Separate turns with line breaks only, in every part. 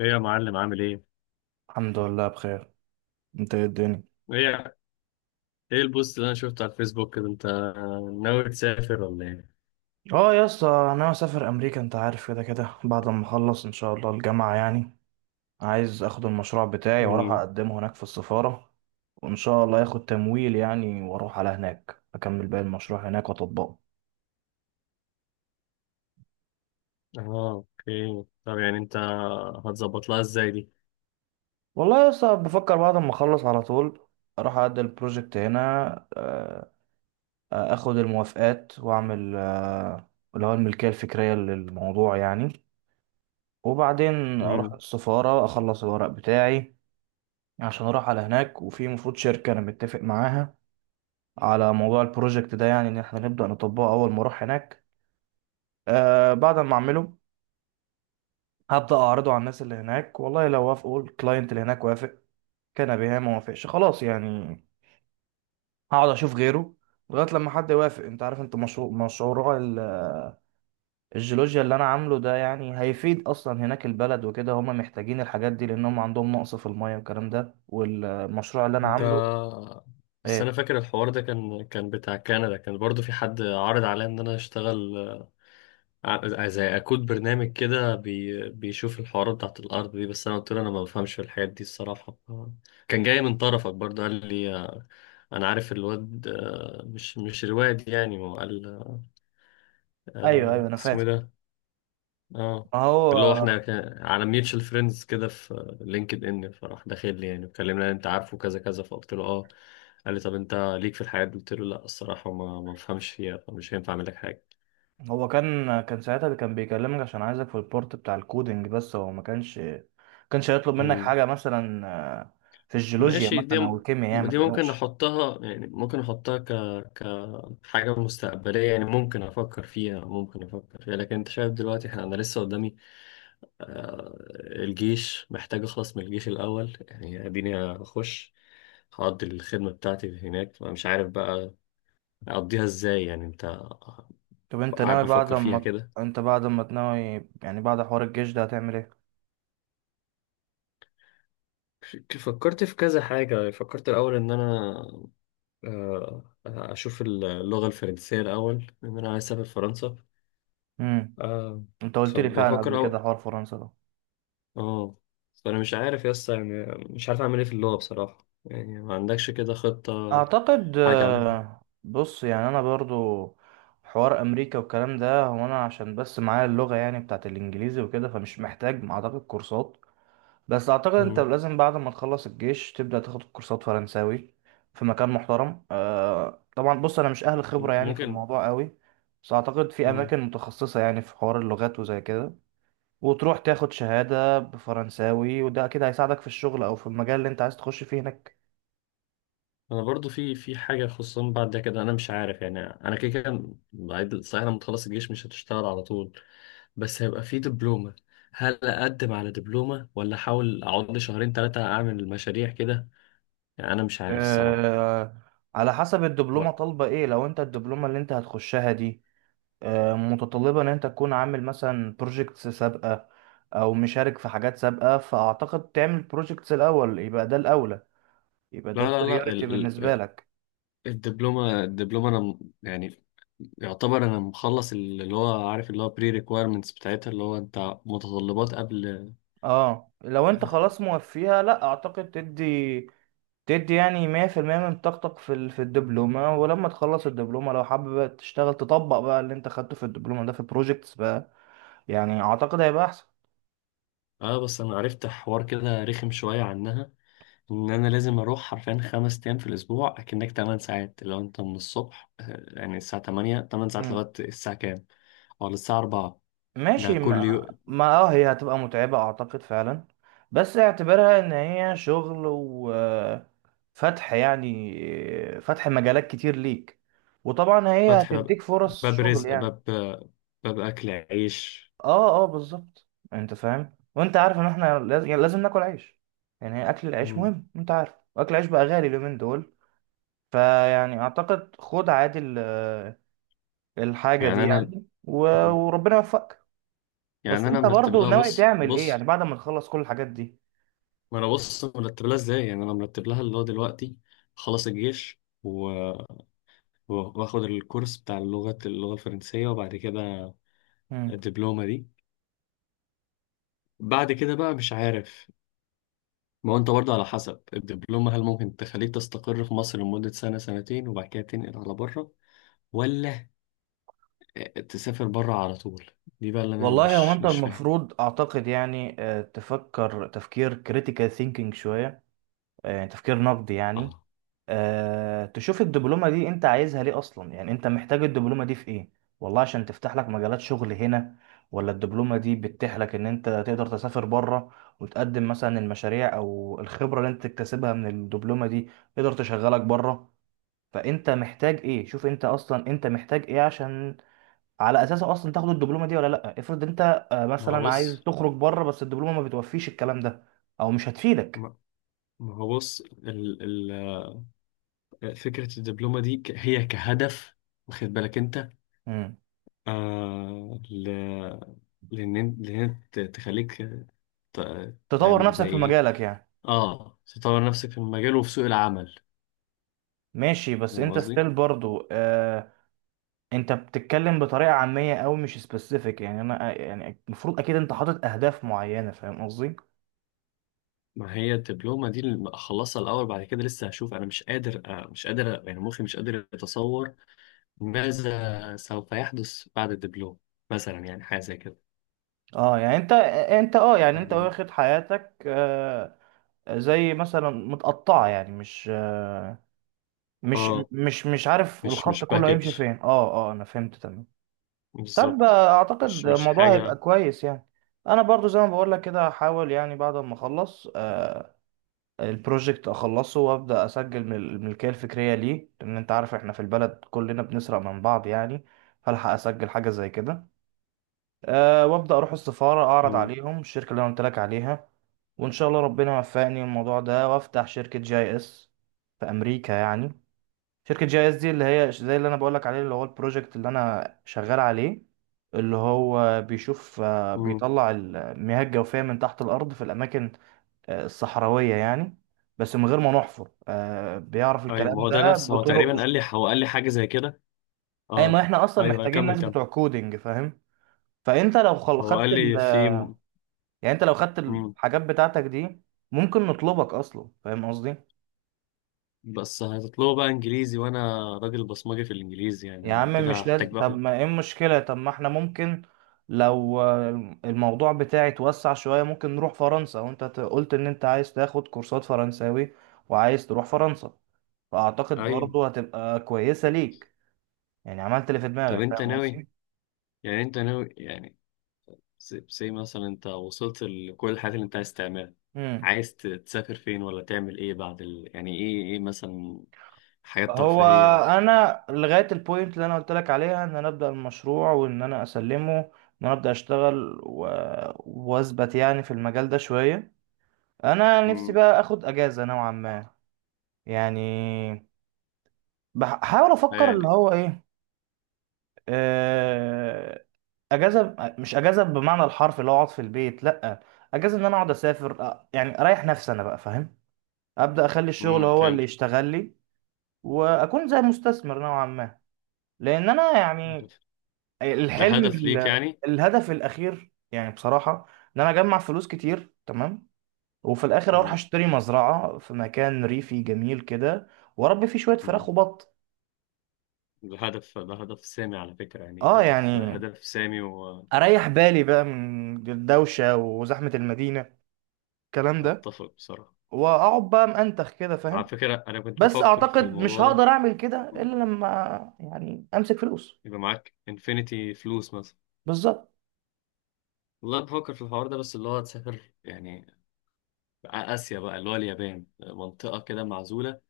ايه يا معلم، عامل ايه؟
الحمد لله بخير. انت ايه الدنيا؟
ايه ايه البوست اللي انا شفته على الفيسبوك كده، انت ناوي تسافر ولا ايه؟
اه يا اسطى، انا مسافر امريكا انت عارف كده كده بعد ما اخلص ان شاء الله الجامعه يعني. عايز اخد المشروع بتاعي واروح
امم
اقدمه هناك في السفاره. وان شاء الله ياخد تمويل يعني، واروح على هناك اكمل باقي المشروع هناك واطبقه.
اه اوكي، طب يعني انت هتظبط لها ازاي دي؟
والله يا اسطى، بفكر بعد ما اخلص على طول اروح اقدم البروجكت هنا، آه، اخد الموافقات واعمل اللي هو الملكيه الفكريه للموضوع يعني. وبعدين اروح
امم
السفاره اخلص الورق بتاعي عشان اروح على هناك. وفي مفروض شركة انا متفق معاها على موضوع البروجكت ده، يعني ان احنا نبدأ نطبقه اول ما اروح هناك. بعد ما اعمله هبدأ اعرضه على الناس اللي هناك. والله لو وافقوا الكلاينت اللي هناك وافق كان بها، ما وافقش خلاص يعني هقعد اشوف غيره لغاية لما حد يوافق. انت عارف انت، الجيولوجيا اللي انا عامله ده يعني هيفيد اصلا هناك البلد وكده، هم محتاجين الحاجات دي لانهم عندهم نقص في المية والكلام ده والمشروع اللي انا
انت،
عامله.
بس انا
ايه؟
فاكر الحوار ده كان بتاع كندا، كان برضو في حد عرض عليا ان انا اشتغل زي اكود برنامج كده، بيشوف الحوارات بتاعت الارض دي، بس انا قلت له انا ما بفهمش في الحاجات دي الصراحة. كان جاي من طرفك برضو، قال لي انا عارف الواد، مش الواد يعني، هو قال
ايوه ايوه انا
اسمه ايه
فاهم.
ده. اه،
ما
اللي هو احنا
هو،
كان على ميوتشال فريندز كده في لينكد ان، فراح داخل لي يعني وكلمنا، انت عارفه، كذا كذا، فقلت له اه. قال لي طب انت ليك في الحياة دي؟ قلت له لا الصراحة، ما بفهمش فيها، فمش هينفع اعمل لك حاجة.
هو كان ساعتها اللي كان بيكلمك عشان عايزك في البورت بتاع الكودينج، بس هو ما كانش هيطلب منك
امم
حاجة مثلا في الجيولوجيا
ماشي، دي
مثلا أو الكيمياء، يعني ما
دي ممكن
تقلقش.
احطها، يعني ممكن احطها كحاجة مستقبلية، يعني ممكن افكر فيها لكن انت شايف دلوقتي، احنا انا لسه قدامي الجيش، محتاج أخلص من الجيش الأول يعني، أديني أخش هقضي الخدمة بتاعتي هناك، أنا مش عارف بقى أقضيها إزاي يعني. أنت
طب
قاعد بفكر فيها كده،
أنت بعد ما تناوي يعني بعد حوار الجيش ده، هتعمل إيه؟
فكرت في كذا حاجة، فكرت الأول إن أنا أشوف اللغة الفرنسية الأول، إن أنا عايز أسافر فرنسا.
امم
آه،
أنت قلت لي فعلا قبل
فبفكر
كده حوار فرنسا ده.
آه فأنا مش عارف يا اسطى يعني، مش عارف أعمل إيه في اللغة بصراحة يعني، ما عندكش كده خطة،
أعتقد،
حاجة عندك؟
بص، يعني أنا برضو حوار أمريكا والكلام ده، هو أنا عشان بس معايا اللغة يعني بتاعت الإنجليزي وكده فمش محتاج أعتقد كورسات. بس اعتقد انت
مم.
لازم بعد ما تخلص الجيش تبدأ تاخد كورسات فرنساوي في مكان محترم. طبعا بص، انا مش اهل خبرة يعني في
ممكن.
الموضوع قوي. بس اعتقد في
مم.
اماكن متخصصة يعني في حوار اللغات وزي كده. وتروح تاخد شهادة بفرنساوي وده اكيد هيساعدك في الشغل او في المجال اللي انت عايز تخش فيه هناك.
انا برضو في حاجه، خصوصا بعد ده كده انا مش عارف يعني، انا كده كده صحيح، لما تخلص الجيش مش هتشتغل على طول، بس هيبقى في دبلومه، هل اقدم على دبلومه ولا احاول اقعد لي شهرين ثلاثه اعمل مشاريع كده؟ يعني انا مش عارف الصراحه.
آه على حسب الدبلومة
بقى.
طالبة ايه. لو انت الدبلومة اللي انت هتخشها دي متطلبة ان انت تكون عامل مثلا بروجيكتس سابقة او مشارك في حاجات سابقة، فاعتقد تعمل بروجيكتس الاول يبقى ده الاولى، يبقى ده
لا، لا، لا،
البريوريتي
ال
بالنسبة
ال
لك.
الدبلومه، انا يعني يعتبر انا مخلص اللي هو، عارف اللي هو، بري ريكويرمنتس بتاعتها، اللي هو انت متطلبات قبل.
اه لو انت خلاص موفيها لا، اعتقد تدي يعني 100% من طاقتك في الدبلومة. ولما تخلص الدبلومة لو حابب تشتغل تطبق بقى اللي انت خدته في الدبلومة ده في بروجيكتس بقى، يعني اعتقد هيبقى
اه، بس انا عرفت حوار كده رخم شويه عنها، ان انا لازم اروح حرفيا خمس ايام في الاسبوع، اكنك 8 ساعات، لو انت من الصبح يعني الساعه 8 8 ساعات
احسن.
لغايه الساعه كام؟ او للساعه 4، ده
ماشي،
كل
ما,
يوم.
ما هي هتبقى متعبة اعتقد فعلا. بس اعتبرها ان هي شغل وفتح يعني فتح مجالات كتير ليك، وطبعا هي
فاتح باب،
هتديك فرص
باب
شغل
رزق،
يعني.
باب، باب اكل عيش.
اه اه، بالظبط انت فاهم، وانت عارف ان احنا لازم, يعني لازم ناكل عيش. يعني اكل العيش
مم.
مهم انت عارف، واكل العيش بقى غالي اليومين دول. فيعني اعتقد خد عادي الحاجة دي
يعني انا،
يعني وربنا يوفقك. بس انت
مرتب
برضو
لها،
ناوي
بص
تعمل ايه يعني
بص.
بعد ما نخلص كل الحاجات دي؟
ما انا بص مرتب لها ازاي، يعني انا مرتب لها اللي هو دلوقتي، خلص الجيش واخد الكورس بتاع اللغه، الفرنسيه، وبعد كده
مم.
الدبلومه دي، بعد كده بقى مش عارف. ما هو انت برضه، على حسب الدبلومة، هل ممكن تخليك تستقر في مصر لمدة سنة، سنتين، وبعد كده تنقل على بره، ولا تسافر بره على طول؟ دي بقى اللي انا
والله هو
مش
انت
مش فاهم.
المفروض اعتقد يعني تفكر تفكير كريتيكال ثينكينج شوية، يعني تفكير نقدي يعني.
اه،
تشوف الدبلومة دي انت عايزها ليه اصلا يعني، انت محتاج الدبلومة دي في ايه؟ والله عشان تفتح لك مجالات شغل هنا، ولا الدبلومة دي بتتيح لك ان انت تقدر تسافر بره وتقدم مثلا المشاريع او الخبرة اللي انت تكتسبها من الدبلومة دي تقدر تشغلك بره. فانت محتاج ايه، شوف انت اصلا انت محتاج ايه عشان على اساسه اصلا تاخد الدبلومه دي ولا لا. افرض انت
ما هو
مثلا عايز
بص
تخرج بره بس الدبلومه ما بتوفيش الكلام ده او مش هتفيدك.
ما ما هو بص ال ال فكرة الدبلومة دي، هي كهدف، واخد بالك انت؟
مم.
آه ل لان، تخليك
تطور
تعمل زي
نفسك في
ايه.
مجالك يعني.
اه، تطور نفسك في المجال وفي سوق العمل،
ماشي بس
فاهم
انت
قصدي؟
ستيل برضو، انت بتتكلم بطريقه عاميه او مش سبيسيفيك، يعني انا يعني المفروض اكيد انت حاطط اهداف معينه، فاهم قصدي؟
ما هي الدبلومة دي اللي أخلصها الأول، بعد كده لسه هشوف، أنا مش قادر، يعني مخي مش قادر يتصور ماذا سوف يحدث بعد الدبلومة مثلا، يعني حاجة زي كده
اه يعني انت آه، انت اه يعني انت
يعني.
واخد حياتك زي مثلا متقطعه، يعني مش آه، مش
آه
مش مش عارف
مش
الخط
مش
كله
باكج،
هيمشي فين. اه اه انا فهمت تمام. طب
بالظبط،
اعتقد
مش
الموضوع هيبقى
حاجة.
كويس يعني. انا برضو زي ما بقول لك كده هحاول يعني بعد ما اخلص البروجكت اخلصه وابدا اسجل من الملكيه الفكريه ليه، لان انت عارف احنا في البلد كلنا بنسرق من بعض يعني. فالحق اسجل حاجه زي كده، وابدا اروح السفاره اعرض
مم.
عليهم الشركه اللي انا قلت لك عليها. وان شاء الله ربنا يوفقني الموضوع ده، وافتح شركه جي اس في امريكا يعني. شركة جي اس دي اللي هي زي اللي انا بقولك عليه، اللي هو البروجكت اللي انا شغال عليه. اللي هو بيشوف
مم.
بيطلع المياه الجوفية من تحت الأرض في الأماكن الصحراوية يعني. بس من غير ما نحفر، بيعرف
أيوة، ما
الكلام
هو ده
ده
نفسه، هو
بطرق.
تقريبا قال لي، حاجة زي كده.
أي، ما
آه
احنا أصلا
أيوة أيوة،
محتاجين
كمل
ناس
كمل.
بتوع كودينج فاهم. فأنت لو
هو قال لي في.
يعني أنت لو خدت
مم.
الحاجات بتاعتك دي، ممكن نطلبك أصلا، فاهم قصدي؟
بس هتطلبوا بقى إنجليزي، وأنا راجل بصمجي في الإنجليزي يعني،
يا
أنا
عم
كده
مش
هحتاج
لازم، طب
باخد.
ما ايه المشكلة، طب ما احنا ممكن، لو الموضوع بتاعي اتوسع شوية ممكن نروح فرنسا. وانت قلت ان انت عايز تاخد كورسات فرنساوي وعايز تروح فرنسا. فاعتقد
أيوة،
برضو هتبقى كويسة ليك، يعني عملت اللي في
طب
دماغك،
أنت
فاهم
ناوي،
قصدي؟
يعني انت ناوي يعني زي مثلا انت وصلت لكل الحاجات اللي انت عايز تعملها،
امم
عايز تسافر فين، ولا تعمل ايه بعد يعني ايه، مثلا حاجات
هو
ترفيهية.
انا لغاية البوينت اللي انا قلت لك عليها ان انا ابدأ المشروع وان انا اسلمه، ان انا ابدأ اشتغل واثبت يعني في المجال ده شوية. انا نفسي
امم
بقى اخد اجازة نوعا ما، يعني بحاول افكر اللي
يعني
هو ايه، آه، اجازه مش اجازه بمعنى الحرف اللي هو اقعد في البيت، لا. اجازه ان انا اقعد اسافر، يعني اريح نفسي انا بقى فاهم. ابدا اخلي الشغل هو اللي
فهمت،
يشتغل لي، واكون زي مستثمر نوعا ما. لان انا يعني
ده
الحلم
هدف ليك يعني.
الهدف الاخير يعني بصراحه، ان انا اجمع فلوس كتير تمام. وفي الاخر اروح
اه.
اشتري مزرعه في مكان ريفي جميل كده واربي فيه شويه فراخ
امم
وبط.
ده هدف سامي، على فكرة يعني،
اه،
هدف
يعني
هدف سامي.
اريح بالي بقى من الدوشه وزحمه المدينه الكلام ده،
واتفق بصراحة،
واقعد بقى منتخ كده
على
فاهم.
فكرة انا كنت
بس
بفكر في
اعتقد مش
الموضوع ده.
هقدر اعمل كده
مم.
الا لما، يعني امسك فلوس
يبقى معاك انفينيتي فلوس مثلا.
بالظبط.
والله بفكر في الحوار ده، بس اللي هو تسافر يعني آسيا بقى، اللي هو اليابان، منطقة كده معزولة،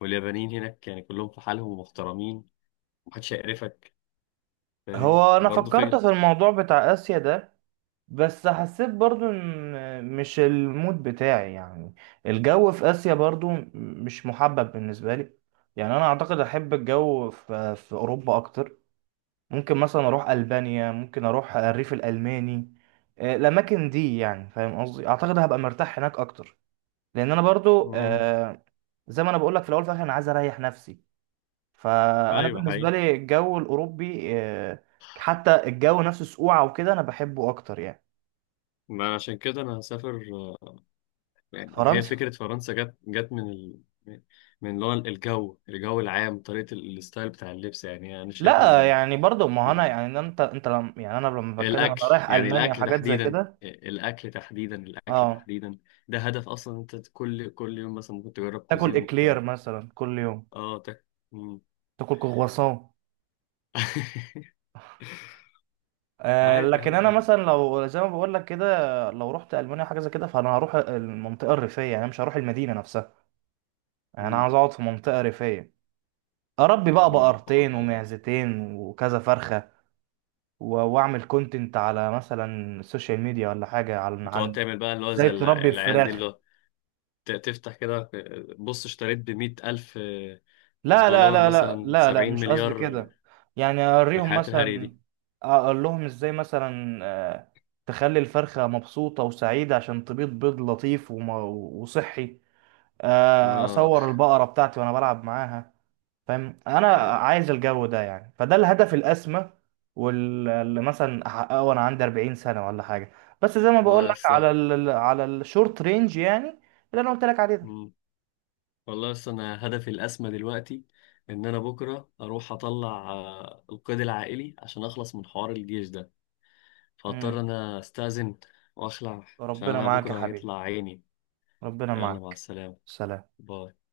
واليابانيين هناك يعني كلهم في حالهم ومحترمين، محدش هيقرفك، فاهم
هو انا
برضه
فكرت
فكرة؟
في الموضوع بتاع اسيا ده، بس حسيت برضو ان مش المود بتاعي يعني. الجو في اسيا برضو مش محبب بالنسبه لي. يعني انا اعتقد احب الجو في اوروبا اكتر. ممكن مثلا اروح البانيا، ممكن اروح الريف الالماني. الاماكن دي يعني فاهم قصدي، اعتقد هبقى مرتاح هناك اكتر. لان انا برضو
مم.
زي ما انا بقول لك في الاول وفي الاخر انا عايز اريح نفسي. فانا
أيوة
بالنسبه
حقيقي.
لي الجو الاوروبي، حتى الجو نفسه سقوعه وكده انا بحبه اكتر يعني.
ما عشان كده أنا هسافر يعني، هي
فرنسا،
فكرة فرنسا جت من اللي هو الجو، العام، طريقة الستايل بتاع اللبس، يعني أنا شايف
لا يعني برضو، ما هو انا
ال-
يعني انت انت لم يعني انا لما بتكلم انا
الأكل
رايح
يعني،
المانيا
الأكل
وحاجات زي
تحديدا،
كده.
الأكل تحديدا، الأكل
اه،
تحديدا، ده هدف أصلا. أنت كل يوم مثلا ممكن تجرب
تاكل
كوزين
اكلير
مختلف.
مثلا كل يوم،
اه،
تاكل كرواسون.
عادي يا
لكن انا
عم.
مثلا لو زي ما بقول لك كده، لو رحت المانيا حاجه زي كده فانا هروح المنطقه الريفيه، يعني مش هروح المدينه نفسها. يعني انا
مم.
عاوز اقعد في منطقه ريفيه، اربي بقى
جميل الحوار
بقرتين
ده بجد.
ومعزتين وكذا فرخه. واعمل كونتنت على مثلا السوشيال ميديا ولا حاجه عن
وتقعد
عن
تعمل بقى اللي هو
ازاي
زي
تربي
العيال دي، اللي
فراخ.
هو تفتح كده، بص اشتريت بمية ألف
لا لا
دولار
لا لا
مثلا،
لا لا،
سبعين
مش قصدي
مليار من
كده. يعني اوريهم
الحياة الهري
مثلا،
دي.
اقول لهم ازاي مثلا تخلي الفرخة مبسوطة وسعيدة عشان تبيض بيض لطيف وصحي.
اه.
اصور البقره بتاعتي وانا بلعب معاها. فاهم، انا
آه.
عايز الجو ده يعني فده الهدف الاسمى. واللي مثلا احققه وانا عندي 40 سنه ولا حاجه. بس زي ما بقول
الله
لك
يسه.
على الشورت رينج يعني اللي انا قلت لك عليه ده.
مم. والله يسه، أنا هدفي الأسمى دلوقتي إن أنا بكرة أروح أطلع القيد العائلي عشان أخلص من حوار الجيش ده، فاضطر
مم.
أنا أستأذن وأخلع، عشان
ربنا
أنا
معاك يا
بكرة
حبيبي.
هيطلع عيني.
ربنا
يلا مع
معاك.
السلامة.
سلام.
باي.